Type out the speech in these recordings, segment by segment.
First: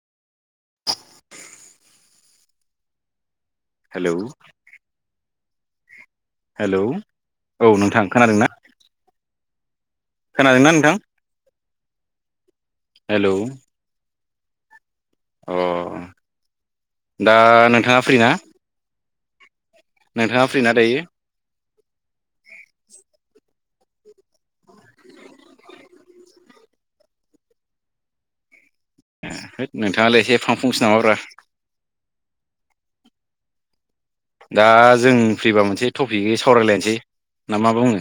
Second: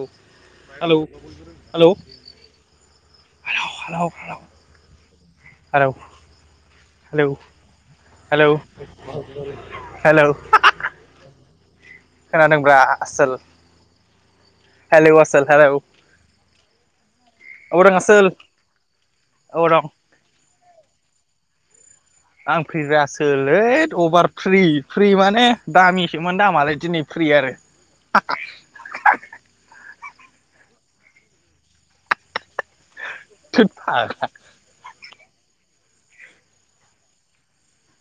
औ hello hello hello hello hello hello hello औ नोंथां खोनादों हेलौ ना? [inaudible] खोनादों ना नोंथां खोनादोंब्रा हेलौ आसोल हेलौ आसोल अ हेल दा औ रं नोंथाङा फ्रि ना आसोल औ रं नोंथाङा फ्रि ना दायो आं फैग्रासोलै अभार फ्रि फ्रि माने दामिसोमोन दामालाय दिनै फ्रि आरो हो नोंथाङालाय एसे फां फुंसो नङाब्रा थ [unintelligible] दा जों फैबा मोनसे टपिकै सावरायलायनोसै ना मा बुङो?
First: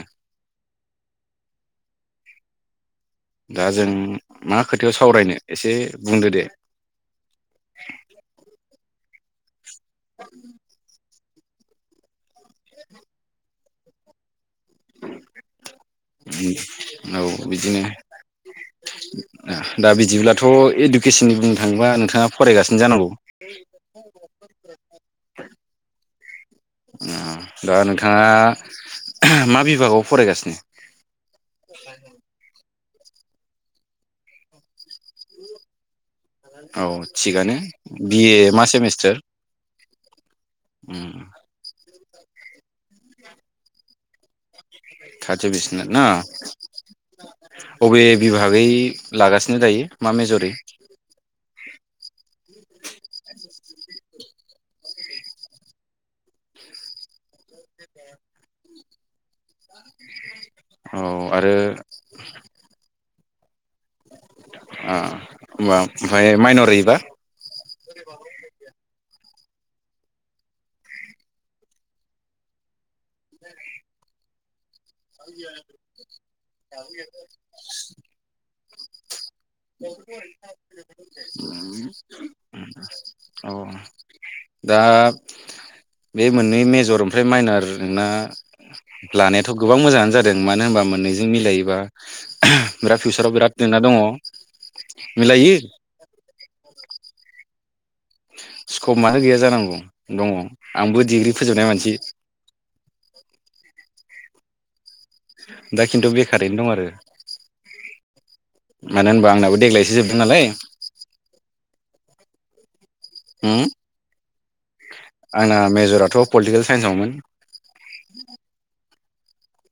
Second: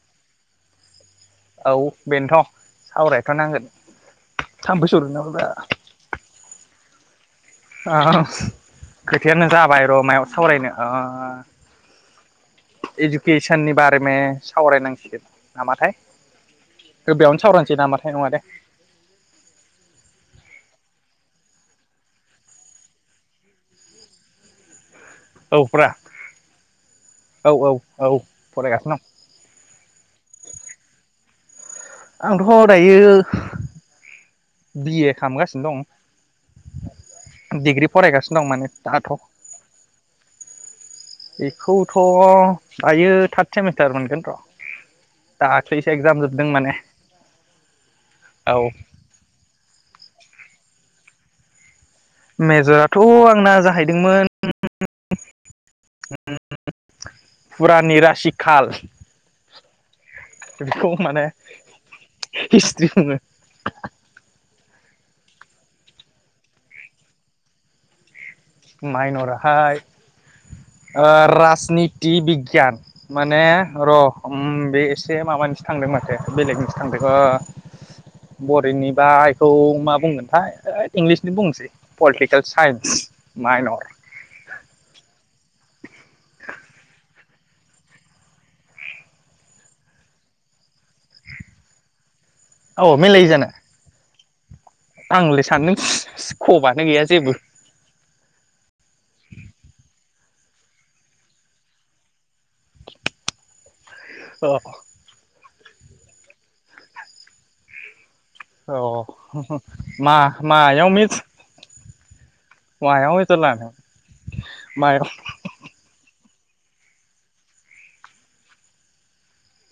औ बेनोथ' सावरायथ' नांगोन दा जों मा थाम्फै खोथायाव सौदों सावरायनो नामाब्रा एसे बुंदो दे। ओ खोथायानो [unintelligible] र'मायाव सावरायनो ओ आा एजुकेसन नि बारे मे सावरायनांसिगोन नामाथाय औ बेयावनो सावरायनोसै बिदिनो नामाथाय नङा दे दा बिदिब्लाथ' केसननि बुंनो थाङोबा नोंथाङा फरायगासिनो जानांगौ। औफ्रा दा फरायगासिनो दं नोंथाङा मा बिभागाव फरायगासिनो? आंथ हर दायो बिए खालामगासिनो औ थिगानो दं डिग्रि बिए फरायगासिनो दं मा माने दाथ' सेमिस्टार एखौ थ' दायो थार्ड सेमिस्टार मोनगोन र' दाख्लैसो [unintelligible] ना एगजाम जोबदों माने अबे बिभागै औ लागासिनो दायो? मा मेजरि? मेजराथ' आंना [inaudible] फुरानि रासि खाल बेखौ औ माने आरो हिस्ट्रि बुङो। [inaudible] आ होमबा ओमफ्राय माइनरैबा? माइन'रा हाय ओ राजनिति बिगियान। माने र उम्म बे से माबानिसो थांदों माथो बेलेगनिसो थांदों ओ ओरैनिबा थ' मा बुंगोनथाय इंलिसनि बुंसै पलिटिकेल साइन्स। औ माइनर दा बे मोननै मेजर ओमफ्राय माइनार नोंना लानायाथ' गोबां मोजाङानो जादों मानो होनबा मोननैजों मिलायोबा औ बिराद मेनलायो फिउचाराव जानो बिराद तेंना दङ। आंलाय मिलायो सानदों सिखबानो गैया‌ जेबो। स्कप मानो गैया जानांगौ दङ आंबो डिग्रि फोजोबनाय मानसि अ दा खिन्थु बेखारैनो दं आरो औ मानो होनबा आंनाबो देग्लायसो मा जोबदों नालाय मा मायाव मे मायाव मेजर उम लानाय मायाव आंना मेजराथ' पलिटिकेल साइन्सआवमोन।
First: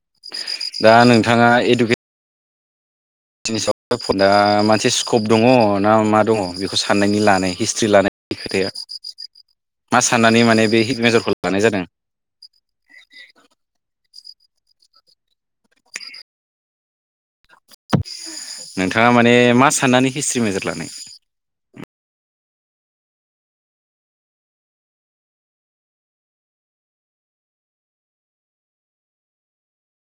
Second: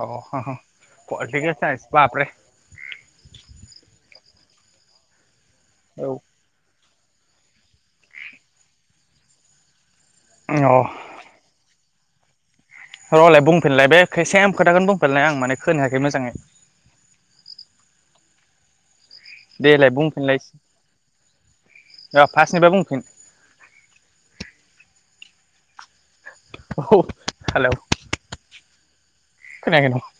अ दा फलथिखेल साइन्स बाबरे। निस दा मोनसे स्किप दङ ना औ मा दङ? साननायनि लानाय हिस्ट्रि लानायनि खोथाया? मा साननानै अ माने बे हिट मेजरखौ लानाय जादों। रलाय बुंफिनलाय बे सेम खोथाखौनो बुंफिननाय आं माने खोनायाखै मोजाङै। नोंथां माने मा देलाय साननानै हिस्ट्रि मेजर लानाय? औ फार्स्टनिफाय बुंफिन। औ हेलौ खोनायाखै नामा?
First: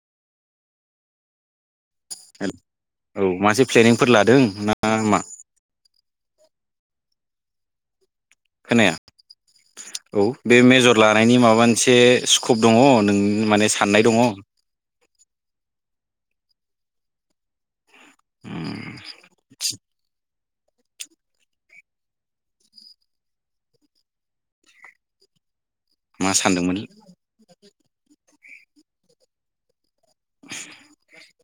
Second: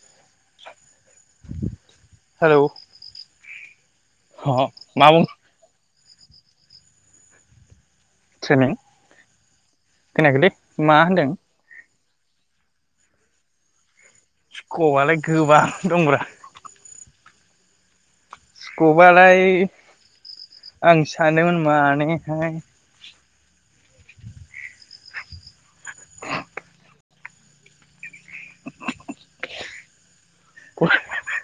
[inaudible] हेलौ औ मासे प्लेनिंफोर लादों अ ना बुं मा? ट्रेनिं खोनाया औ खोनायाखैलै बे मेजर मा होनदों लानायनि माबा मोनसे स्कप दङ नों माने साननाय दङ स्खबालाय गोबां दंब्रा स्खबालाय आं सानोमोन मानेहाय मा सानदोंमोन। [unintelligible]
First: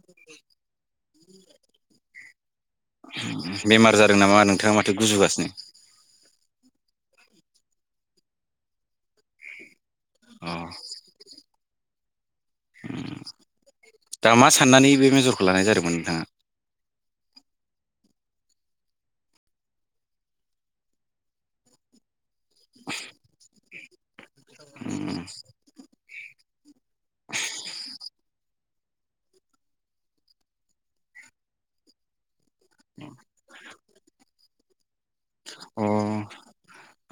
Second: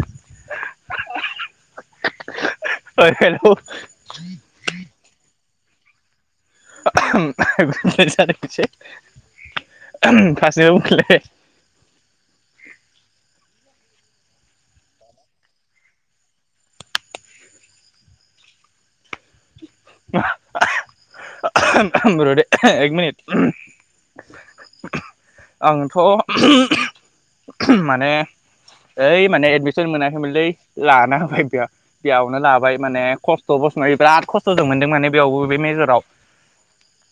[inaudible] ओइ हेलौ बेमार जादों नामा नोंथाङा माथो गुजुगासिनो। [unintelligible] गुजुनाय जादों एसे। अ फारसेनिफ्राय बुंफिनलाय। दा मा साननानै बे मेजरखौ लानाय जादोंमोन नोंथाङा। मा [unintelligible] र दै। हो एक मिनिट। आंथ' [unintelligible] माने ओइ माने एदमिसन मोनाखैमोनलै लाना होबाय बे बेयावनो ला बाय माने खस्थ ब मा बिराद ख मोनदों माने बेयावबो बे अ मेजराव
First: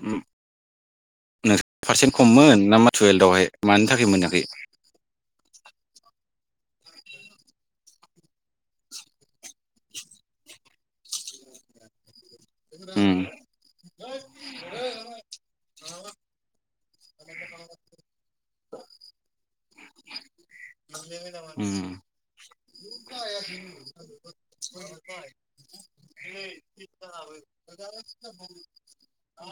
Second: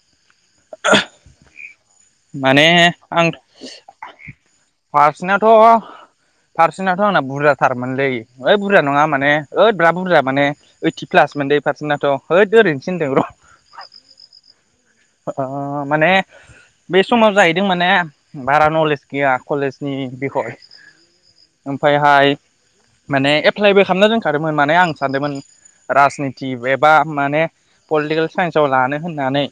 नोंथां पारसेन्ट खममोन माने नामा आं टुयेल्थआवहाय मानि थाखाय मोनाखै आंनाथ' पारसेनाथ' आंना बुरजाथारमोनलै ओइ बुरजा नङा माने ओइ बिराद बुरजा माने ओइटि प्लास मोनलै पारसेन्टाथ' होयद ओरैनोसोहोनदोंर' अ माने बे समाव जाहैदों माने भारा न'लेज गैया कलेजनि बिखय उम ओमफायहाय माने एप्लाइबो खामना दोनखादोंमोन माने आं सानदोंमोन राजनिति एबा माने पलिटिकेल साइन्साव लानो होननानै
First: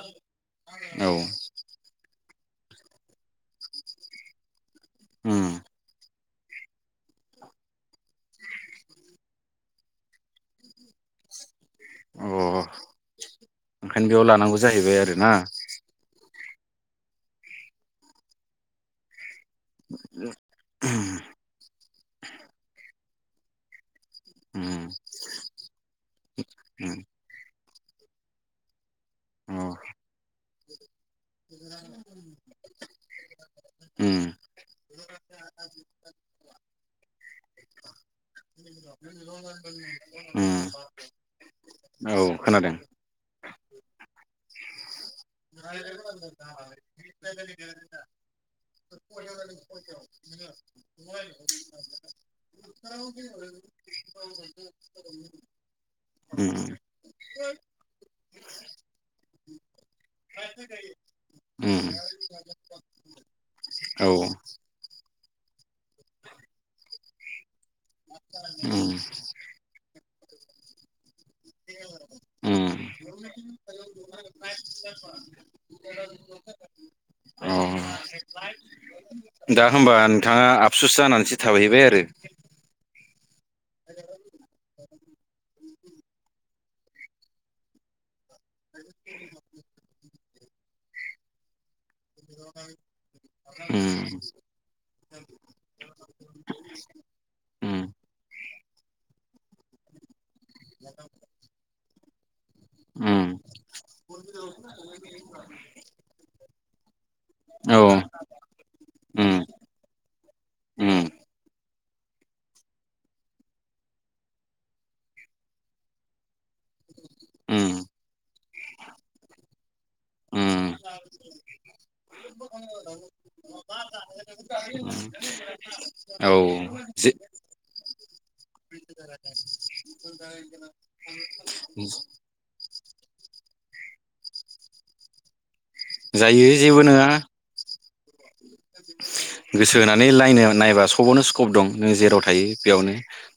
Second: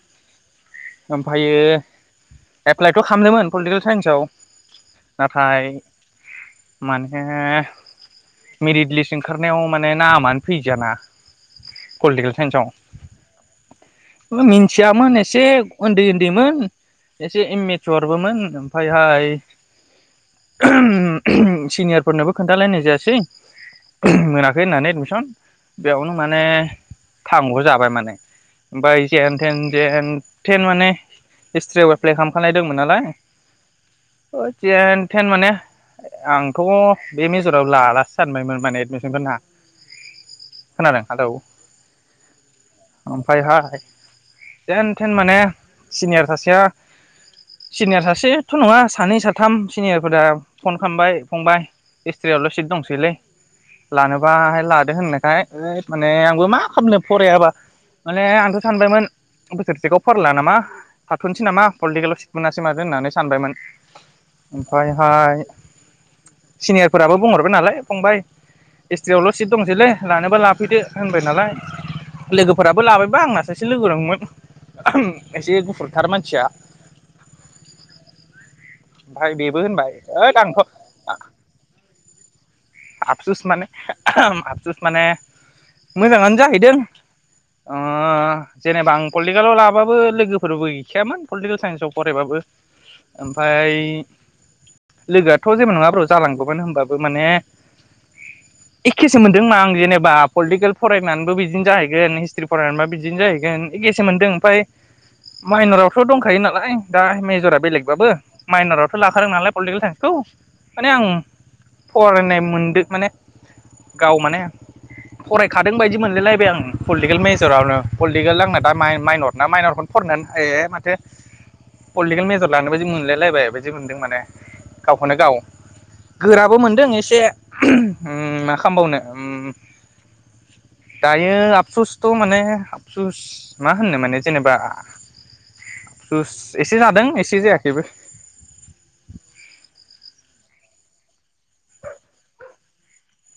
औ ओमफ्रायो एप्लाइथ' खामदोंमोन पलिटिकेल साइन्सआव उम नाथाय माने मेरिट लिस्ट ओंखारनायाव माने नामानो फैदियाना अ पलिटिकेल साइन्सआव ओंखायनो बेयाव लानांगौ जा मिथियामोन एसे उन्दै उन्दैमोन एसे इममेचरबोमोन ओमफ्रायहाय सिनियरफोरनोबो खोन्थालायनाय जायासै मोनाखै उम होननानै एडमिसन बेयावनो माने उम थांग' जाबाय माने ओमफ्राय जेन टेन देन अ जेन माने हिस्ट्रियाव एप्लाइ खालामखानाय दंमोन नालाय उम जेन टेन माने आंथ' बे मेजराव लालासो सानबायमोन माने एडमिसनफोरा उम खोनादों हेलौ औ खोनादों ओमफायहाय जेन थेन माने सिनियर सासेया सिनियर सासेथ' नङा सानै साथाम सिनियरफोरा फन खालामबाय फंबाय एसट्रियावल' सिट दंसैलै लानोबाहाय लादो होननायखाय इ माने आंबो उम मा खालामनो फरायाबा माने आंथ' सानबायमोन बोसोरसेखौ फरायला नामा थाथ'नोसै नामा उम पलिटिकेलाव सिट मोनासै मादो होननानै सानबायमोन औ ओमफ्रायहाय सिनियरफोराबो बुंहरबाय नालाय फंबाय उम हिसट्रि आवल' सिट दंसैलै लानोबा लाफैदो होनबाय नालाय उम लोगोफोराबो लाबायबा आंना सासे लोगो दंमोन। एसे गुफुरथार मानसिया अ ओमफाय बेबो दा होनबाय होमबा ओद नोंथाङा आंथ' आफसुस जानानैसो थाबैबाय आरो? आबसुस माने आबसुस माने मोजाङानो जाहैदों ओ जेनेबा आं पलिटिकेलाव लाबाबो लोगोफोरबो गैखायामोन पलिटिकेल साइन्सआव फरायबाबो ओमफाय उम लोगोआथ' जेबो नङार जालांगौमोन होनोमबाबो माने उम एखेसो मोनदोंमा आं जेनेबा पलिटिकेल फरायनानैबो बिदिनो जाहैगोन हिस्ट्रि फरायनानैबो बिदिनो उम जाहैगोन एखेसो मोनदों ओमफ्राय माइनरावथ' दंखायो नालाय दा मेजरा औ बेलेगबाबो माइनरावथ' लाखादों उम नालाय पलिटिकेल साइन्सखौ माने आं उम फरायनाय मोनदों माने गाव माने फरायखादों बायदि मोनलाय लायबाय आं पलिटिकेल उम मेजरावनो पलिटिकेल आंना दा माइनर ना माइनरखौनो उम फरायनानै माथो पलिटिकेल मेजर लानाय बायदि मोनलाय लायबाय बायदि मोनदों माने गावखौनो गाव औ गोराबो मोनदों जे एसे। मा खालामबावनो उम दायो आबसुसथ' माने आबसुस मा होननो माने जेनेबा जुस जायो एसे जेबो जादों नङा एसे जा बेबो गोसो होनानै नायनो नायबा सबावनो स्कप दं नोङो जेराव थायो बेयावनो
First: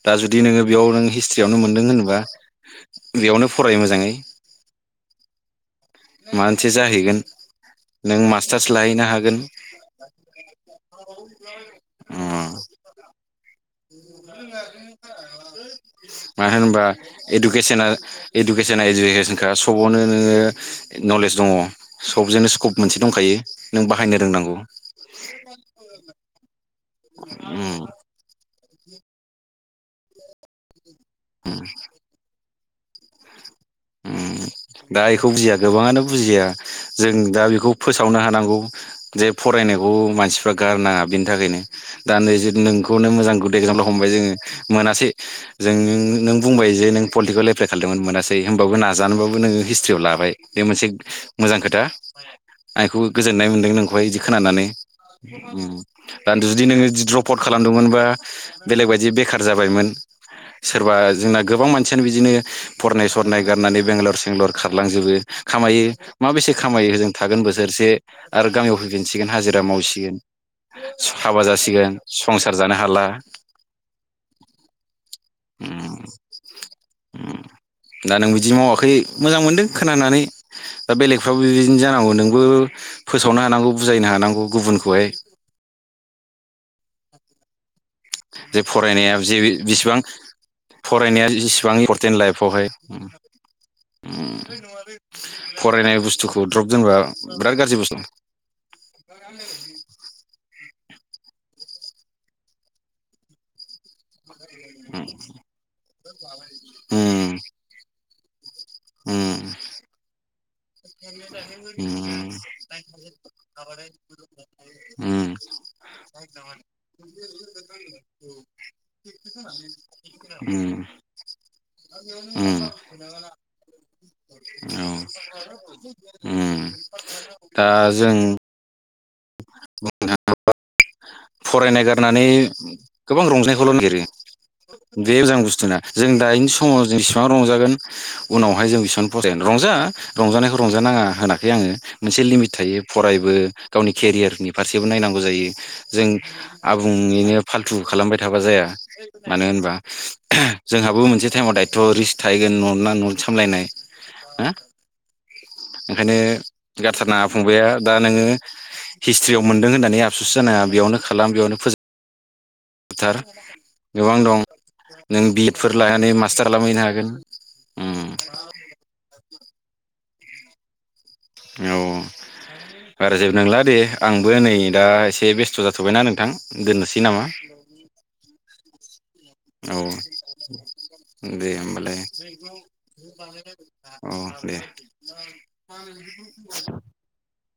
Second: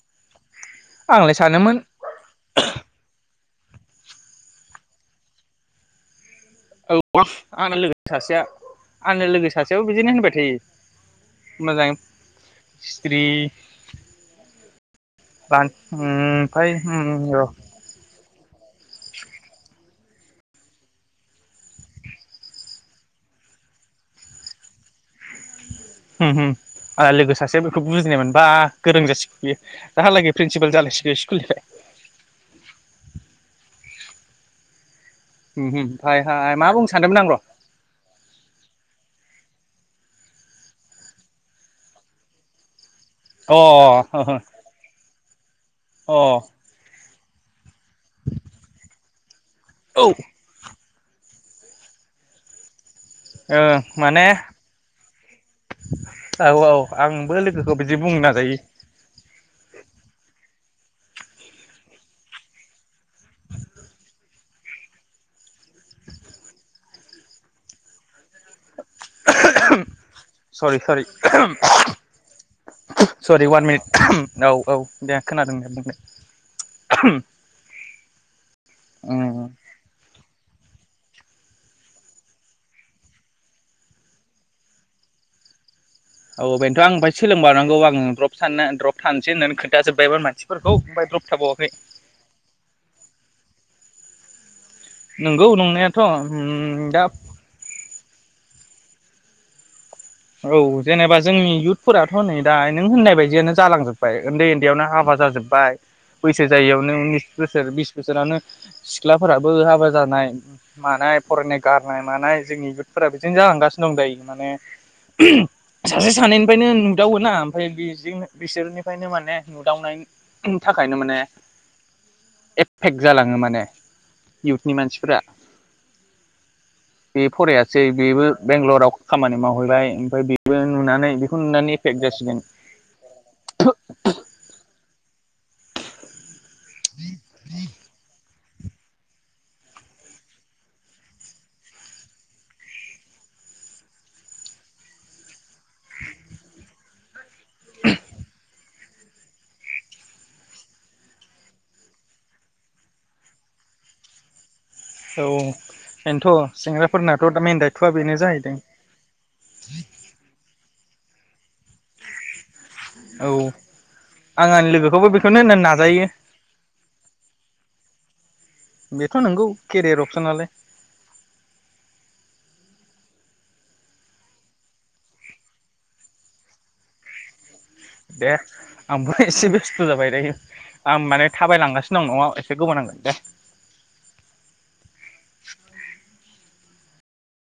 दा जुदि नोङो बेयाव नों आंलाय हिस्ट्रियावनो सानोमोन मोनदों होनोबा बेयावनो फराय मोजाङै माबा मोनसे जाहैगोन औ आंना लोगो नों सासेया मास्टार्स लाहैनो आंना हागोन लोगो सासेयाबो बिदिनो होनबाय थायो मोजां उम हिसथ्रि मानो ओमफ्राय होनबा एडुकेसना इडुकेसना इडुकेसनखा सबावनो नोङो नलेज दङ, सबजोंनो स्कप मोनसे दंखायो नों बाहायनो रोंनांगौ। होम होम। आ लोगो सासे बेखौ उम बुजिनाय मोनबा गोरों जासिगौ बे दाहालागै प्रिन्सिपाल जालायसिगौ। स्कुलनि। [unintelligible] दा इखौ बुजिया गोबाङानो बुजिया। ओमफ्रायहाय मा बुंनो जों सानदोंमोन दा बेखौ फोसावनो हानांगौ जे फरायनायाव अ मानसिफ्रा गारनाङा बिनि थाखायनो दा नै जुदि नोंखौ नो मोजां गुद आं एक्जामाव हमबाय जों र' अ मोनासै जों अ औ नों बुंबाय जे नों पलिटिकेल एप्लाइ खालामदोंमोन मोनासै होमबाबो नाजानोबाबो नोङो हिस्ट्रियाव लाबाय बे मोनसे मोजां खोथा। आं बेखौ गोजोननाय मोन्दों नोंखौहाय बिदि माने खोनानानै। दा औ जुदि औ नोङो द्रप आंबो आउट लोगोखौ बिदि खालामदोंमोनबा बुंनो नाजायो बेलेग बायदि बेखार जाबायमोन। सोरबा जोंना गोबां मानसियानो बिदिनो फरायनाय सम गारनानै बेंगलर सेंलर खारलांजोबो खामायो। मा बेसे खामायो होजों थागोन बोसोरसे आरो गामियाव फैफिसिगोन हाजिरा मावसिगोन, सरि सरि हाबा जासिगोन, संसार जानो हाला सरि वान मिनिट औ औ दे खोनादों दे उम दा नों बिदि मावाखै बुंदो मोजां मोनदों खोनानानै। दा बेलेगफ्राबो बिदिनो जानांगौ नोंबो फोसावनो हानांगौ बुजायनो हानांगौ गुबुनखौहाय। औ बेनोथ' आं ओमफ्राय सोलोंबावनांगौ आं। द्रप जे साननो द्रप फरायनाया थानोसै जे होननानै बिसेबां खोन्थाजोब्बायमोन मानसिफोरखौ ओमफ्राय द्रप फरायनाया थाबावाखै जेसेबां इम्परटेन्ट लाइफआवहाय। नंगौ नंनायाथ' फरायनाय बुस्थुखौ द्रप उम दोनबा दा बिराद गाज्रि बुस्थु। फ्रायाथ' नै दा नों होननाय बायदियानो जालांजोब्बाय। उन्दै उन्दैयावनो हाबा जाजोब्बाय, बैसो जायैयावनो उनिस उम बोसोर बिस बेसोरानो उम सिख्लाफोराबो हाबा जानाय दा मानाय जों फरायनाय गारनाय मानाय जोंनि युथफोरा बिदिनो जालांगासिनो दं दायो माने सासे सानैनिफ्रायनो नुदावो ना ओमफाय बेसेंनो बिसोरनिफ्रायनो माने नुदावनायनि थाखायनो माने [unintelligible] उम नो इउथनि मानसिफोरा बे फरायासै बेबो बेंल'राव खामानि मावहैबाय फै बेबो नुनानै बेखौ नुनानै फरायनाय एफेक्ट गारनानै जासिगोन गोबां रंजानायखौल' नागिरो। बे मोजां बुस्थुना जों दायोनस समाव जेसेबां रंजागोन उनावहाय जों बिसबांनो फराय रंजा रंजानायखौ रंजानाङा होनाखै आङो मोनसे लिमिट थायो फरायबो गावनि केरियारनि फारसेबो नायनांगौ जायो। जों आबुङैनो फाल्थु खालामबाय थाबा जाया। ओ मानो होनबा जोंहाबो मोनसे टाइमाव दायथ' रिस्क थाहैगोन न'ना न' सामलायनाय ओ औ ओंखायनो बेनोथ' गारथारनाङा सेंग्राफोरनाथ' मेन फंबाया दायथ'आ दा बेनो नोङो जाहैदों हिस्ट्रियाव मोनदों होननानै आसुस जानाङा बेयावनो खालाम बेयावनो फोज थार औ गोबां दं आं आंनि लोगोखौबो नों बेखौनो होननानै बिएडफोर नाजायो लानानै मास्टार खालामहैनो हागोन। उम बेथ' नंगौ। केरियार अपसनालाय औ बारा जेबबो नांला दे आंबो नै दा एसे बेस्थ' जाथ'बायना नोंथां दोननोसै नामा? दे आंबो एसे औ बेस्थ' जाबाय नै दायो आं माने दे होमबालाय थाबायलांगासिनो दं न'आव एसे गोबाव नांगोन दे औ दे